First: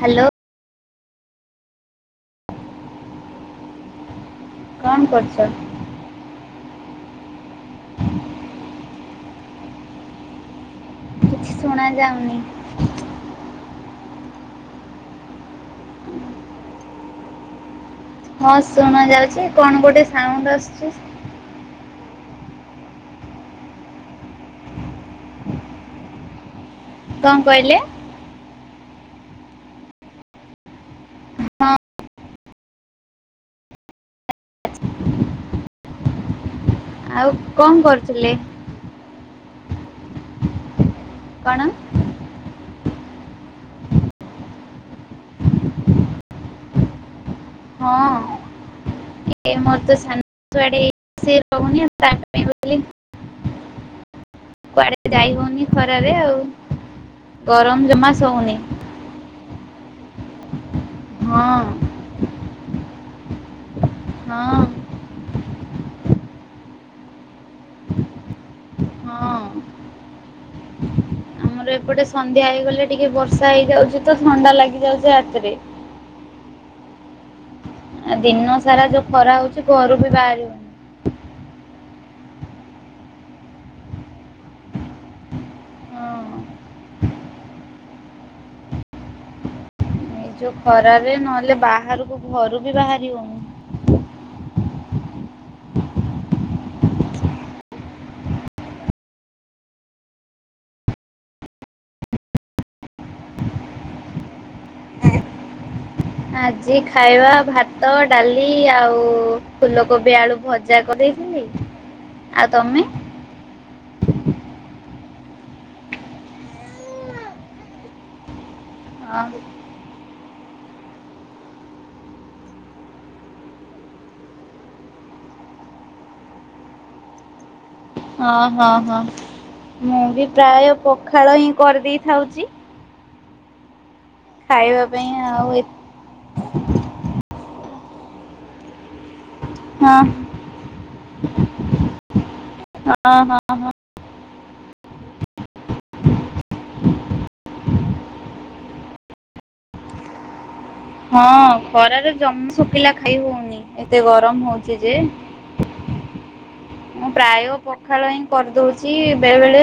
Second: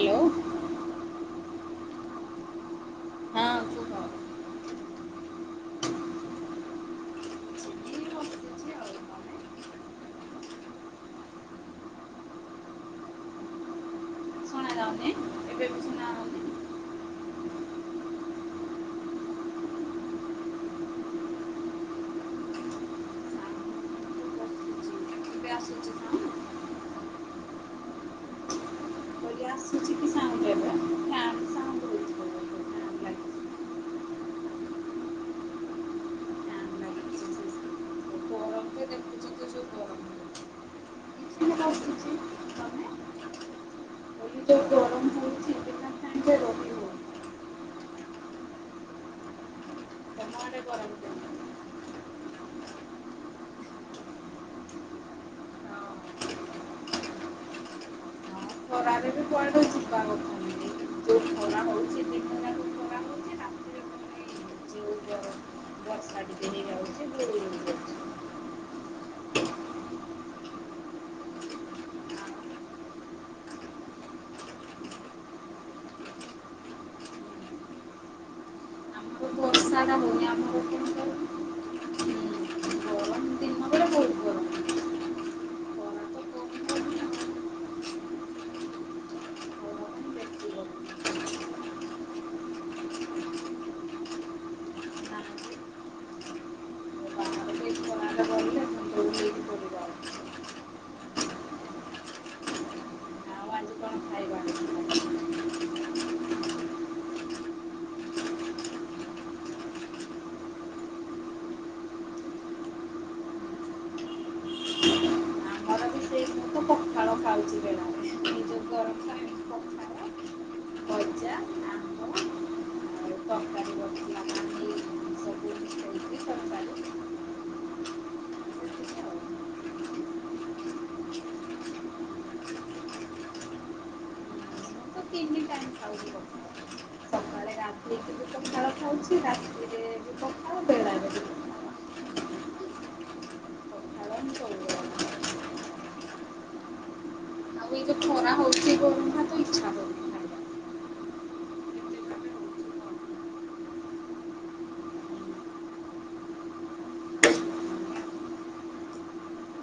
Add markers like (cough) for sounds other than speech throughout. Hello. ହଁ କୁହ। କଣ କରିଛ। ବସିଛି ଆଉ ତମେ? କିଛି ଶୁଣା ଯାଉନି। ଶୁଣା ଯାଉନି ଏବେ ବି ଶୁଣା ଯାଉନି? ହଁ ଶୁଣା ଯାଉଛି କଣ ଗୋଟେ ସାଉଣ୍ଡ୍ ଆସୁଛି। ଏବେ ଆସୁଛି ସାଉଣ୍ଡ କଣ କହିଲେ। କହିଲି ଆସୁଛି କି ସାଉଣ୍ଡ ଏବେ ଫ୍ୟାନ ସାଉଣ୍ଡ ହଉଛି ହଁ। ବୋଧେ ଫ୍ୟାନ ଲାଗିଛି ଫ୍ୟାନ ଆଉ କଣ ଲାଗିଛି କରୁଥୁଲେ? ଗରମ ତ ଦେଖୁଛ ତ ଯୋଉ ଗରମ ହଉଛି କିଛି ବି କଣ? ବସୁଛି ତମେ କହିଲି ଯୋଉ ଗରମ ହଉଛି ବିନା ଫ୍ୟାନରେ ରହି ହଉନି ହଁ ମୋର ତ ସାନ ତମ ଆଡେ ଛୁଆଟେ ଏଇ ଗରମ (inaudible) ସିଏ କେମିତି? ରହୁନି। ତା (inaudible) କୁଆଡେ ଯାଇ ହଉନି ହଁ ଖରାରେ ଆଉ ଗରମ ଜମା ସହୁନି। କୁଆଡୁ ଯିବା କଥା ନୁହେଁ, ଯୋଉ ହଁ ଖରା ହଉଚି ଦି ହଁ। ଯୋଉ ଗର ବର୍ଷା ଟିକେ ହେଇଯାଉଛି ଗୁଳୁଗୁଳି ହେଇଯାଉଛି। (inaudible) ହଁ ଆମର ଏପଟେ ସନ୍ଧ୍ୟା ହେଇଗଲେ ଟିକେ ବର୍ଷା ହେଇଯାଉଛି, ତ ଥଣ୍ଡା ଲାଗିଯାଉଛି ରାତିରେ। ଆ ଦିନ ସାରା ଯୋଉ ଖରା ହଉଛ ସାଡେ ହୋଉନି ଆମକୁ କେମିତିଆ ହୋଉନି। ଗରମ ଖରା ତ କମ ହଉନି ହଁ। ଆଉ ଗରମ ଏଇ ବେଶୀ ଯୋଉ ଗରମ ନା ଖରାରେ ନହେଲେ ବାହାରକୁ ଘରୁ ବି ବାହାରି ଯେ ହୋଉନି। ବାହାରକୁ ଏଇ ଖରାରେ ଗଲେ ମୁଣ୍ଡ ବୁଲେଇକି ପଡିବ ଆଉ। ଆଉ ଆଜି କଣ ଖାଇବା ହେଇଥିଲା? ଆଜି ଖାଇବା ଭାତ, ଡାଲି ଆଉ ଫୁଲକୋବି ଆଳୁ ଭଜା କରେଇଥିଲି। ଆଉ ତୋମେ? ଆମର ବି ସେଇ ମୁଁ ତ ପଖାଳ ଖାଉଛି ବେଳାରେ ନିଜ ଗରମ ଆଁ ଖାଏ ରେ ପଖାଳ ଭଜା ଆମ୍ବ ଆଉ ତରକାରୀ ବସିଲା ପାଣି ସବୁ ମିଶେଇକି ତରକାରୀ ହଁ, ହଁ, ହଁ ଏତିକି ଆଉ। ମୁଁ ବି ପ୍ରାୟ ପଖାଳ ହିଁ କରି ଦେଇଥାଉଚି। ଖାଇବା ମୁଁ ତ ପାଇଁ ତିନି ଆଉ ଏ ଟାଇମ୍ ଖାଉଛି ପଖାଳ। ସକାଳେ ଗାଧେଇକି ବି ପଖାଳ ଖାଉଛି ରାତିରେ ହଁ, ବି ପଖାଳ ବେଳାରେ ବି ପଖାଳ। ହଁ, ହଁ, ହଁ। ପଖାଳ ମୁଁ ସବୁବେଳେ ଖାଏ। ଆଉ ଏଇ ଯୋଉ ଖରା ହଉଛି ଗରମ ଭାତ ଇଚ୍ଛା ହଉନି ଖାଇବାକୁ। ହଁ ଖରାରେ ଜମ ଶୁକିଲା ଖାଇ ହଉନି। ଏତେ ଗରମ ହଉଚି ଯେ। ମୁଁ ପ୍ରାୟ ପଖାଳ ହିଁ କରିଦଉଛି। ବେଳେ ବେଳେ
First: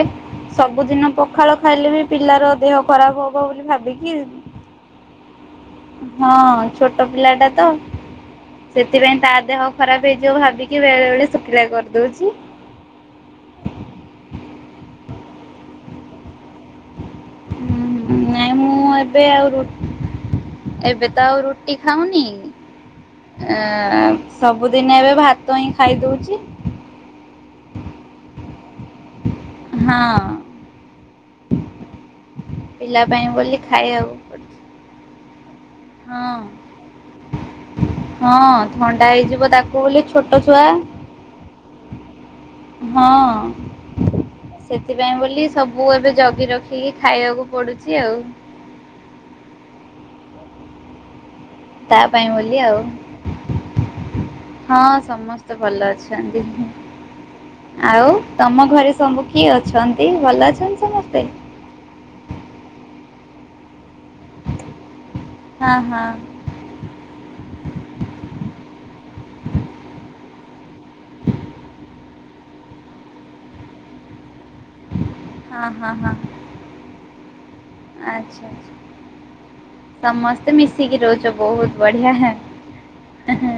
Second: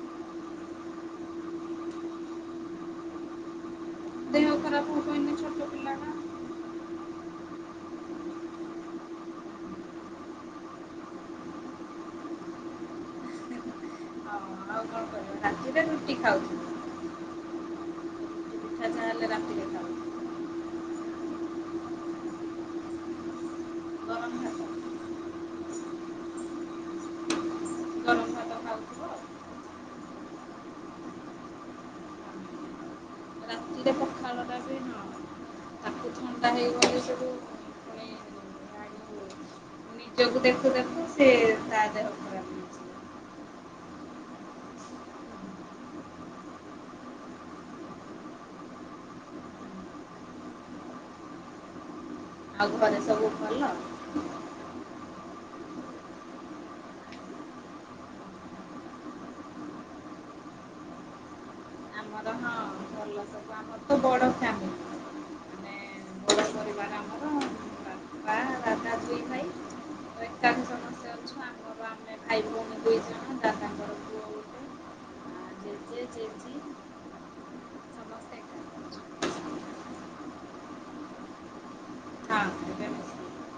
ସବୁଦିନ ପଖାଳ ଖାଇଲେ ବି ପିଲାର ଦେହ ଖରାପ ହବ ବୋଲି ଭାବିକି, ଦେହ ଖରାପ ହବ ଏଇନେ ଛୋଟ ପିଲାଟା। ହଁ ଛୋଟ ପିଲା ଟା ତ ସେଥିପାଇଁ ତା ଦେହ ଖରାପ ହେଇଯିବ ଭାବିକି ବେଳେ ବଳେ ଶୁଖିଲା କରି ଦଉଛି। ହଁ ଆଉ କଣ ରାତିରେ ରୁଟି ଖାଉଥିବ? ହୁଁ ନାଇଁ ରୁଟି ପିଠା ମୁଁ ଯାହା ଏବେ ହେଲେ ଆଉ ରାତିରେ ଖାଉଥିବ ରୁ-ଏବେ ତ ଆଉ ରୁଟି ଖାଉନି। ଏ, ଅଁ, ଗରମ ଭାତ ସବୁଦିନ ଏବେ ଭାତ ହିଁ ଖାଇ ଦଉଛି। ଗରମ ଭାତ ଖାଉଥିବ ଆଉ। ହଁ ପିଲା ପାଇଁ ବୋଲି ରାତିରେ ଖାଇବାକୁ ପଡୁଛି। ପଖାଳଟା ବି ହଁ ତାକୁ ହଁ ଥଣ୍ଡା ହେଇଗଲେ ସେଠୁ ହଁ ଥଣ୍ଡା ହେଇଯିବ ତାକ ଛୁଆକୁ ଦେଖୁ ଦେଖୁ ସେ ତା ଦେହ ଖରାପ ହେଇ ହଁ। (inaudible) ସେଥିପାଇଁ ବୋଲି ସବୁ ଏବେ ଜଗି ରଖିକି ଖାଇବାକୁ ପଡୁଚି ଆଉ। ତା ପାଇଁ ବୋଲି ଆଉ, ଘରେ ସବୁ ଭଲ? ହଁ ସମସ୍ତେ ଭଲ ଅଛନ୍ତି। ଆଉ ତୋମ ଘରେ ସବୁ କିଏ ଅଛନ୍ତି ଭଲ ଅଛନ୍ତି ସମସ୍ତେ? ଆମର ହଁ ଭଲ ସବୁ ଆମର ତ ବଡ ହଁ, ହଁ। ବଡ଼ ପରିବାର ଆମର ବାପା ଦାଦା ଦୁଇ ଭାଇ। ତ ଏକାଠି ସମସ୍ତେ ଅଛୁ ଆମର ଆମେ ଭାଇ ଭଉଣୀ ଦୁଇ ଜଣ ଦାଦାଙ୍କର ପୁଅ ଗୋଟେ। ଆ ହଁ, ହଁ, ଜେଜେ ହଁ ଜେଜେ ଆଚ୍ଛା ସମସ୍ତେ ଏକାଠି ଅଛୁ ଆଚ୍ଛା ସମସ୍ତେ ମିଶିକି ରହୁଚ, ବହୁତ ବଢିଆ, ହଁ ଏବେ ମିଶିକି।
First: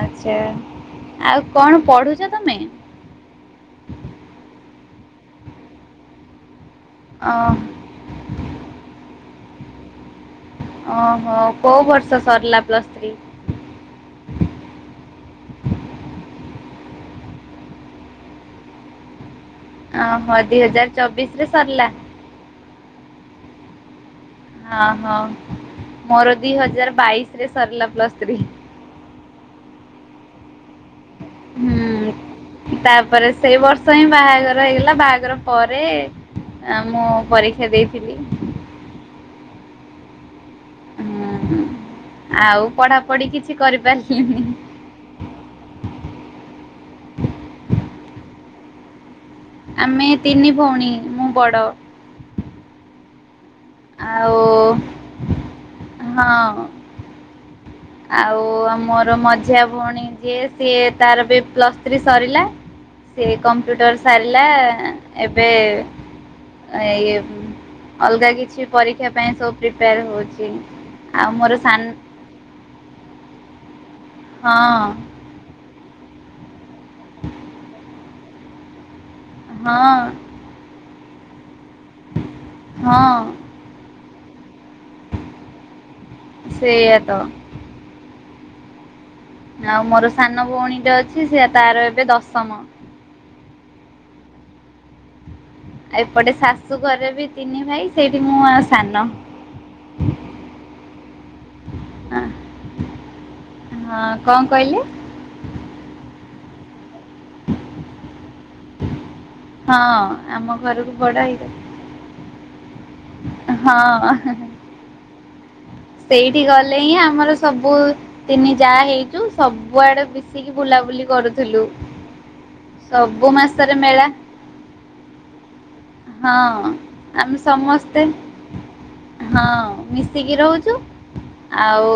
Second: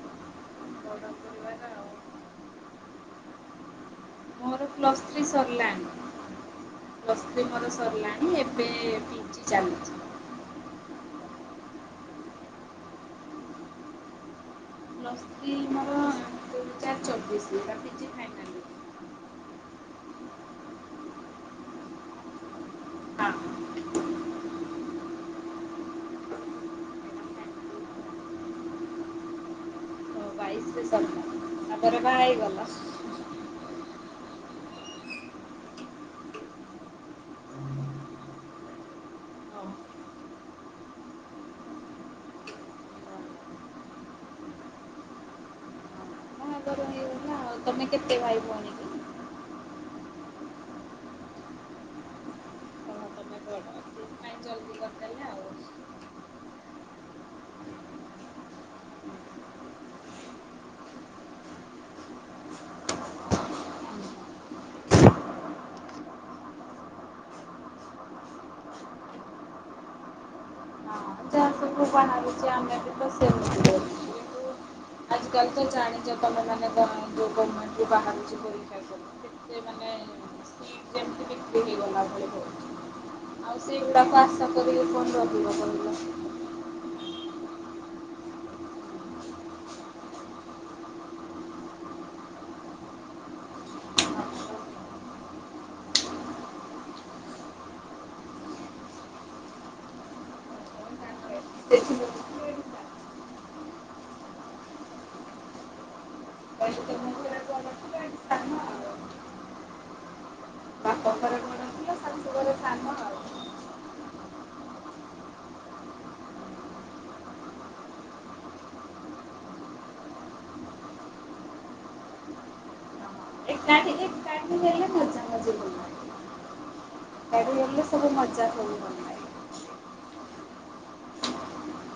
ଆଚ୍ଛା ବଡ଼ ଆଉ ପରିବାର କଣ ପଢୁଛ ତୋମେ? ମୋର ପ୍ଲସ୍ ଥ୍ରୀ ସରଲା। ପ୍ଲସ୍ ଅ ଥ୍ରୀ ମୋର ସରିଲାଣି, ଏବେ ପିଜି ଚାଲୁଚି। ଓ ହୋ କୋଉ ବର୍ଷ ସରିଲା ପ୍ଲସ୍ ଥ୍ରୀ? ଚବିଶି, ଏଟା ପିଜି ଫାଇନାଲଲିୟର୍ ଥିଲା। ଓହୋ ଦି ହଜାର ଚବିଶ ରେ ସରିଲା। ହଁ। ଅଁ, ହଁ ମୋର ଦି ହଜାର ବାଇଶ ରେ ସରିଲା ହଁ ପ୍ଲସ୍ ଥ୍ରୀ। (unintelligible) ତାପରେ ବାହା ହେଇଗଲ। ହୁଁ ତାପରେ ସେଇ ବର୍ଷ ହିଁ ବାହା ବାହାଘର ହେଇଗଲା ବାହାଘର ପରେ ଏଁ, ମୁଁ ପରୀକ୍ଷା ଦେଇଥିଲି। ହୁଁ, ହୁଁ ଆଉ ପଢାପଢି କିଛି କରିପାରିଲିନି। ତୋମେ କେତେ ଭାଇଭଉଣୀ କି? ଆମେ ତିନି ଭଉଣୀ ମୁଁ ବଡ। ହଁ ତମେ ବଡ ସେଥିପାଇଁ ଆଉ ଜଲ୍ଦି କରିଦେଲେ ଆଉ। ହଁ ଆଉ ମୋର ମଝିଆ ଭଉଣୀ ଯିଏ ସିଏ ତାର ବି ପ୍ଲସ୍ ଥ୍ରୀ ସରିଲା ସିଏ କମ୍ପ୍ୟୁଟର ସାରିଲା ଏବେ ଏ ଅଲଗା କିଛି ପରୀକ୍ଷା ପାଇଁ ସବୁ ପ୍ରିପେୟାର ହଉଛି ଆଉ ମୋର ସାନ ଗ୍ରୁ ବାହାରୁଛି ଆମେ ଡିଟୋ ସେମ ଦେଖାଯାଉଛି। ହଁ ଆଜ କାଲି ତ ଜାଣି ଚ ତମେ ମାନେ ଯୋଉ ଗଭମେଣ୍ଟରୁ ବାହାରୁଛି ପରୀକ୍ଷା ସବୁ କେତେ ମାନେ ହଁ। ସିଟ୍ ଯେମିତି ବି ହେଇଗଲା ଭଳି ହଁ ହଉଛି ଆଉ ସେଗୁଡାକ ଆସ କେବେକେବେ ଫୋନ କରିବ କହିଲ? ସେଇଆ ତ ଆଉ ମୋର ସାନ ଭଉଣୀଟ ଅଛି ସେ ତାର ଏବେ ଦଶମ। କହିଲ? ଏପଟେ ଶାଶୁ ଘରେ ବି ତିନି ଭାଇ ସେଇଠି ମୁଁ ଆ ସାନ ସେଠି ହଁ ରହୁଥିଲୁ ଏଠି କଣ କହିଲେ? କହିଲି ତମ ଘରେ ବଡ଼ ଥିଲା ଏଠି ସାନ ଆଉ। ହଁ ଆମ ଘରକୁ ବାପ ବଡ ଘରେ ବଡ଼ ଥିଲା ହେଇଗଲି। ଶାଶୁ ଘରେ ସାନ ଆଉ। ହଁ। ସେଇଠି ଗଲେ ହିଁ ଆମର ସବୁ ତିନି ଯାଆ ହେଇଛୁ ସବୁଆଡେ ମିଶିକି ବୁଲାବୁଲି କରୁଥିଲୁ ସବୁ ମାସରେ ଏକାଠି ମେଳା ଏକାଠି ହେଲେ (inaudible) ହଁ ଆମେ ଏକାଠି ହେଲେ ସମସ୍ତ ସବୁ ମଜା ସବୁ ଭଲ ଲାଗେ। ତେ ହଁ ମିଶିକି ରହୁଛୁ ଆଉ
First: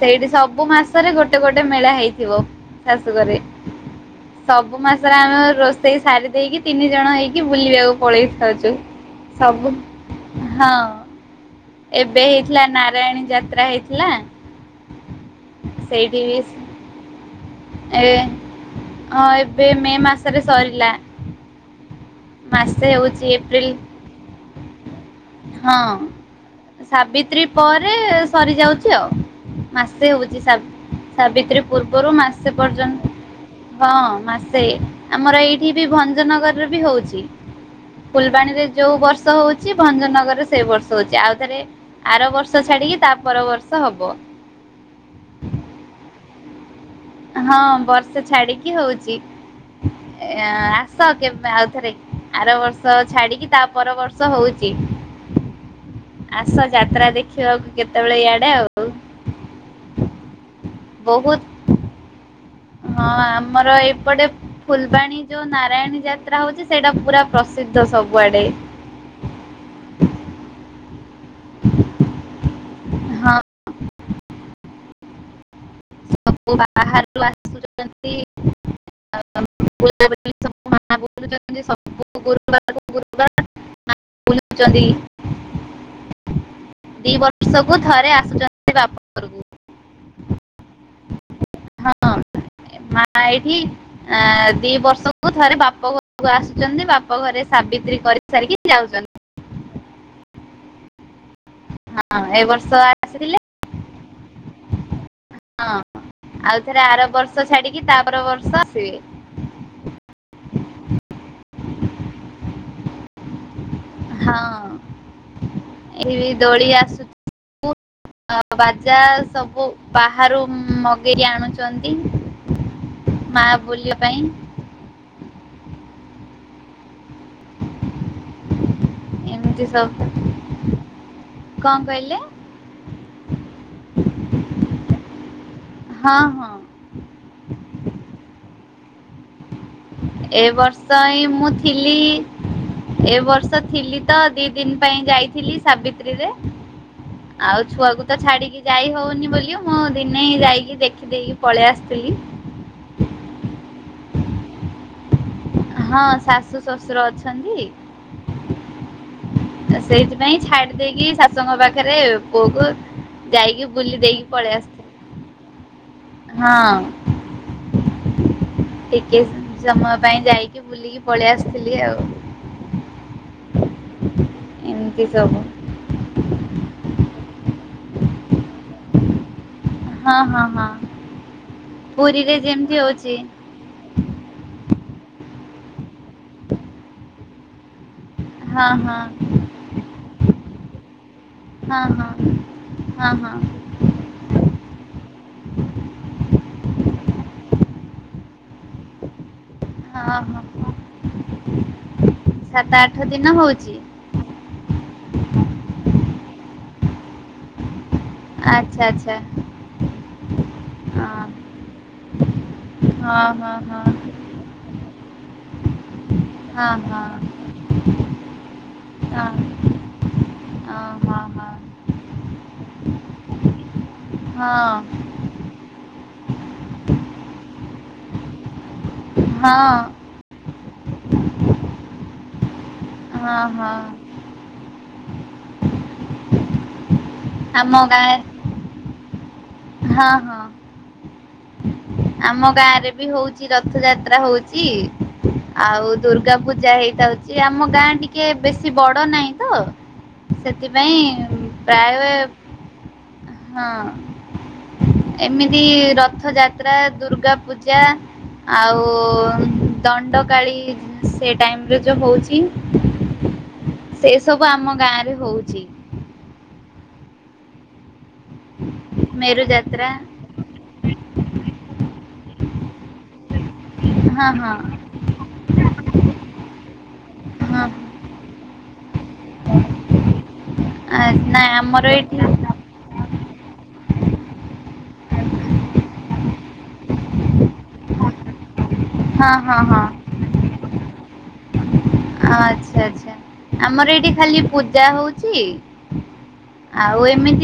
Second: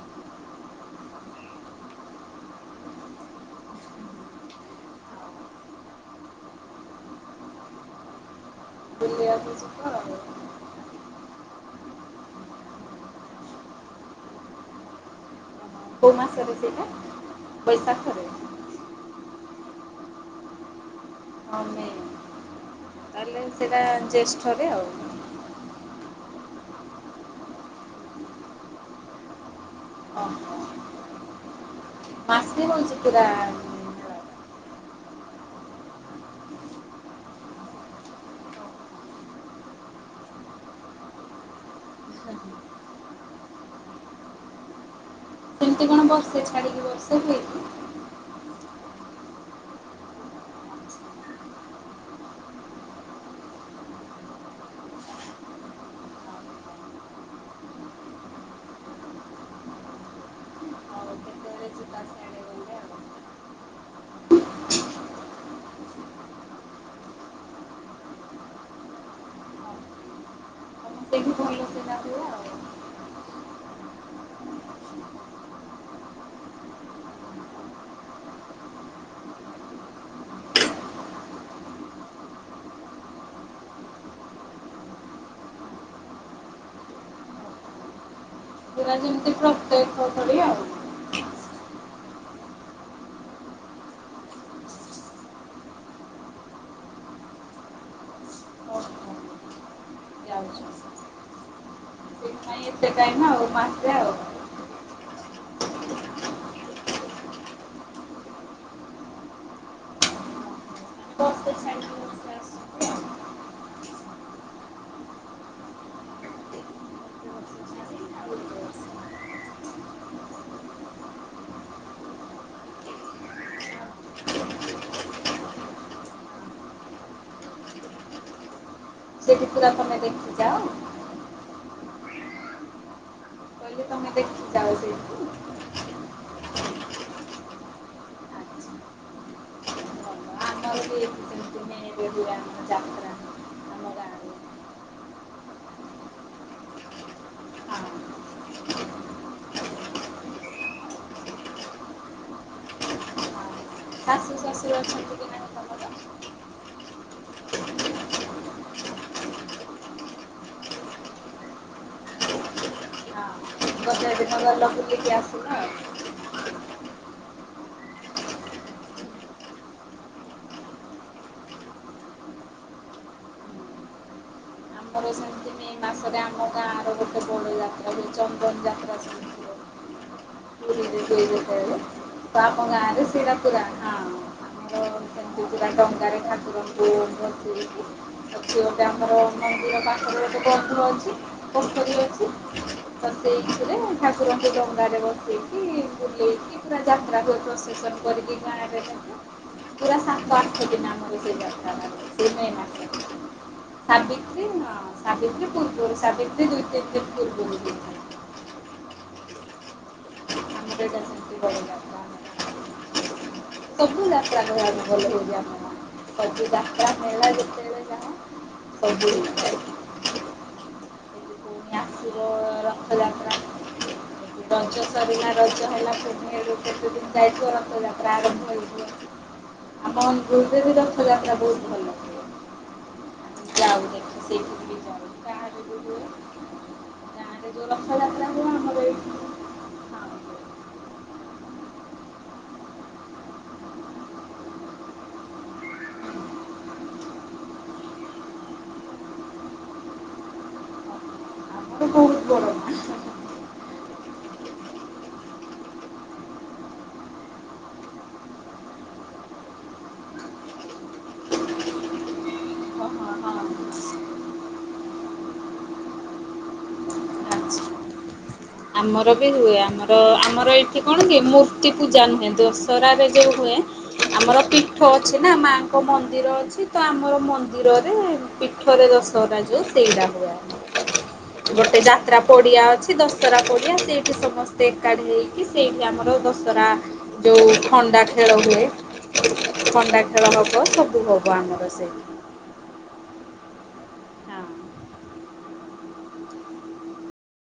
ସେଇଠି ସବୁ ମାସରେ ଗୋଟେ ଗୋଟେ ମେଳା ହେଇଥିବ ଶାଶୁ ଘରେ ସବୁ ମାସରେ ଆମେ ରୋଷେଇ ସାରି ଦେଇକି ତିନି ଜଣ ହେଇକି ବୁଲିବାକୁ ପଳେଇଥାଉଛୁ। ବୁଲିବାକୁ ସବୁ ଯିବ ଆଉ। ହଁ ଏବେ ହେଇଥିଲା ନାରାୟଣୀ ଯାତ୍ରା ହେଇଥିଲା। କୋ ସେଇଠି ବି ମାସରେ ସେଇଟା ଏ ବୈଶାଖରେ। ହଁ ଏବେ ମେ ମାସରେ ସରିଲା। ମାସେ ହଉଛି। ସେଟା ଜ୍ୟେଷ୍ଠରେ ଆଉ। ହଁ ସାବିତ୍ରୀ ପରେ ସରିଯାଉଛି ଆଉ ମାସେ ହଉଛି ସା ଓହୋ। ସାବିତ୍ରୀ ପୂର୍ବରୁ ମାସେ। ସେ ହଉଛି ପର୍ଯ୍ୟନ୍ତ ପୁରା ମେଳାଟା। ହଁ ମାସ ସେ ଆମର ଏଇଠି ବି ଭଞ୍ଜନଗରରେ ବି ହଉଛି। ଫୁଲବାଣୀରେ ଯୋଉ ବର୍ଷ ହଉଛି ଭଞ୍ଜନଗରରେ ସେଇ ବର୍ଷ ହଉଛି ଆଉଥରେ ଆର ବର୍ଷ ଛାଡିକି ତା ପର ବର୍ଷ ହବ। ସେମିତି କଣ ବସେ ଛାଡିକି ବର୍ଷେ ହୁଏ କି? ହଁ ବର୍ଷେ ଛାଡିକି ହଉଛି ଏ ଆସ କେବେ ଆଉଥରେ ଆର ବର୍ଷ ଛାଡିକି ତା ପର ବର୍ଷ ହଉଛି ଆସ ଯାତ୍ରା ଦେଖିବାକୁ କେତେବେଳେ ଇଆଡେ ଆଉ ଆଉ କେତେବେଳେ ବହୁତ ଯିବା ସିଆଡ଼େ ଗଲେ ଆଉ ହଁ ଆମର ଏପଟେ ଫୁଲବାଣୀ ଯୋଉ ନାରାୟଣୀ ଯାତ୍ରା ହଉଛି ସେଇଟା ପୁରା ପ୍ରସିଦ୍ଧ ସବୁଆଡେ। ହଁ ଆମ ସେଇଠି ଭଲ ସେଟା ହୁଏ ଆଉ ହଁ। ସବୁ ବାହାରୁ ଆସୁଛନ୍ତି (unintelligible) ସବୁ ଗୁରୁବାର କୁ ଗୁରୁବାର (unintelligible) ଦି ବର୍ଷକୁ ଥରେ ଆସୁଛନ୍ତି। ବାପ ପୁରା ଯେମିତି ଘରକୁ ପ୍ରତେଖ୍ୟା ଅଛନ୍ତି ଆଉ। ହଁ ମା ଏଇଠି ଏଁ ଦି ବର୍ଷକୁ ଥରେ ବାପ ଘରକୁ ଆସୁଛନ୍ତି। ବାପ ଘରେ ସାବିତ୍ରୀ କରିସାରିକି ହଉ ହଉ ଯାଉଛନ୍ତି। ଯାଉଛୁ ହଁ ଏ ବର୍ଷ ସେ ଟାଇମ୍ ଆସିଥିଲେ ଆଉ ମା ହଁ ଆଉ ଥରେ ଆର ବର୍ଷ ଛାଡିକି ତାପର ବର୍ଷ ଆସିବେ। ବର୍ଷେ ଛାଡ଼ିକି ବର୍ଷେ ଆସୁଛୁ ଆଉ ହଁ ଏ ଦୋଳି ଗୋଟେ ବର୍ଷ ଆସୁଛି ଛାଡ଼ି ଆଉ ଗୋଟେ (inaudible) ବର୍ଷ ବାଜା ସବୁ ବାହାରୁ ମଗେଇ ଆଣୁଛନ୍ତି ମା ବୁଲିବା ପାଇଁ। ସେଠି ଏମିତି ପୁରା ତମେ ସବୁ ଦେଖିଛ? କଣ କହିଲେ, କହିଲି ତମେ ଦେଖିଯାଅ ସେଇଠି ହଁ ହଁ। ଆଚ୍ଛା ଭଲ ଏ ଆମର ବି ବର୍ଷ ଏଠି ହିଁ ମୁଁ ସେମିତି ଥିଲି ମେରେ ହୁଏ ଆମର ଯାତ୍ରା ଏ ବର୍ଷ ଆମ ଥିଲି ଗାଁରେ ତ ଦି ଦିନ ପାଇଁ ଯାଇଥିଲି ସାବିତ୍ରୀରେ, ଆଉ ହଁ ଛୁଆକୁ ତ ଛାଡିକି ଯାଇ ହଉନି ବୋଲି ମୁଁ ଦିନେ ହଁ ଯାଇକି ଦେଖି ଦେଇକି ପଳେଇ ଆସିଥିଲି। ଶାଶୁ ଶ୍ୱଶୁର ଅଛନ୍ତି କି ନାହିଁ ହଁ ତମର ଶାଶୁ ଶଶୁର ଅଛନ୍ତି ସେଇଥିପାଇଁ ଛାଡି ଦେଇକି ଶାଶୁଙ୍କ ପାଖରେ ପୁଅକୁ ଯାଇକି ବୁଲି ଦେଇକି ହ ଗଲ ପଳେଇ ଆସିଥିଲି ବୁଲିକି ଆସିଲ ଆଉ। ହଁ। ଟିକେ ସ ସମୟ ପାଇଁ ଯାଇକି ବୁଲିକି ପଳେଇ ଆସିଥିଲି ଆଉ ଏମିତି ଆମର ସବୁ। ସେମିତି ମେ ଆଜି ଚନ୍ଦନ ଯାତ୍ରା ସବୁ ଥିବ। ହଁ ହଁ ହଁ। (unintelligible) ପୁରା ପୁରୀରେ ଯେମିତି ହଁ ହଉଛି ଆମର (unintelligible) ତାରେ ଠାକୁରଙ୍କୁ ବନ୍ଦ୍ (inaudible) ଏଠି ହଁ ଗୋଟେ ହଁ ଆମର ମନ୍ଦିର ପାଖରେ ଗୋଟେ ବନ୍ଧ ଅଛି ହଁ ପୋଖରୀ ହଁ ଅଛି, ତ ହଁ ହଁ ସେଇଥିରେ ଠାକୁରଙ୍କୁ ଡଙ୍ଗାରେ ବସେଇକି ବୁଲେଇକି ପୁରା ଯାତ୍ରା ହୁଏ ପ୍ରଶେସନ କରିକି ଗାଁ ରେ ଯାକ। ପୁରା ସାତ ହଁ ଆଠ ହଁ ଦିନ ଆମର ସେ ଯାତ୍ରାଟା ହୁଏ। ସେଇ ମେ ସାତ ମାସରେ ଆଠ ଦିନ ହଉଛି ସାବିତ୍ରୀ ଆଁ ସାବିତ୍ରୀ ପୂର୍ବରୁ ସାବିତ୍ରୀ ଦୁଇ (unintelligible) ଆଚ୍ଛା ଆଚ୍ଛା। ଆମର ଏଟା ସେମିତି ହଁ ବଡ ଯାତ୍ରା ଆମର। ହଁ ହଁ ସବୁ ଯାତ୍ରା ହୁଏ ଭଲ ହଉଛି ଆମର, ସବୁ ହଁ ଯାତ୍ରା ହଁ ହଁ ହେଲା ଯେତେବେଳେ ଯାହା ହଁ ସବୁ ହଁ ହଁ ହଁ। ହେଲା। ଆସିବ ରା ରଥଯାତ୍ରା ହଁ ରଜ ସରିଲା ରଜ ହେଲା ପୁନେଇ ରୁ କେତେଦିନ ଯାଇଥିବ ରଥଯା ପ୍ରାରମ୍ଭ ହୋଇ ହଁ। ତତେ ବି ରଥାଯାତ୍ରା ବହୁତ ଭଲ ଲାଗିବ। ହଁ ଯାଉ ଦେଖେ ସେଇଠି ବି ଯାଉ ବାହାରେ ବୁଲିବ। ଗାଆଁ ରେ ଯୋଉ ଆମ ଗାଁ ରଥଯାତ୍ରା ହୁଏ ଆମର ଏଇଠି ହଁ ହଁ ଆମ ଗାଁରେ ବି ହଉଛି ରଥ ଯାତ୍ରା ହଉଛି ଆଉ ଦୁର୍ଗା ପୂଜା ହେଇଥାଉଛି ଆମ ଗାଁ ଟିକେ ବେଶୀ ବଡ ନାହିଁ ତ ସେଥିପାଇଁ ଆମର ପ୍ରାୟ ବହୁତ ହଁ। ବଡ଼ ଏମିତି ରଥଯାତ୍ରା, ଦୁର୍ଗାପୂଜା, ଆଉ ଦଣ୍ଡକାଳୀ ସେ ଟାଇମରେ ଯୋଉ ହଉଛି ହଁ ହଁ ଆଚ୍ଛା। ସେ ସବୁ ଆମ ଗାଁ ରେ ହଉଛି। ଆମର ବି ମେରୁ ହୁଏ ଯାତ୍ରା ଆମର, ଆମର ଏଇଠି କଣ କି ମୂର୍ତ୍ତି ପୂଜା ନୁହଁ ଦୋସରା ରେ ଯୋଉ ହୁଏ ହଁ ଆମର ହଁ ପୀଠ ଅଛି ନା ମାଙ୍କ ମନ୍ଦିର ଅଛି ତ ଆମର ହଁ ମନ୍ଦିରରେ ପୀ ଥରେ ଦଶ କରାଯାଏ ସେଇଟା ନାଇଁ (unintelligible) ଗୋଟେ ଆମର ଯାତ୍ରା ଏଇଠି ହଁ ପଡିଆ ଅଛି ଦଶ ଦଶରା ପଡ଼ିଆ ସେଇଠି ସମସ୍ତେ ଏକାଠି ହେଇକି ସେଇଠି ଆମର ଦଶହରା ଯୋଉ ଖଣ୍ଡା ଖେଳ ହୁଏ। ହଁ ହଁ ହଁ ଖଣ୍ଡା ଖେଳ ହବ ସବୁ ହବ ଆମର ସେଇଠି ଆଚ୍ଛା ଆଚ୍ଛା ଆମର ଏ ଠି ଖାଲି ହଁ। ପୂଜା ହୋଉଚି ଆଉ ଏମିତି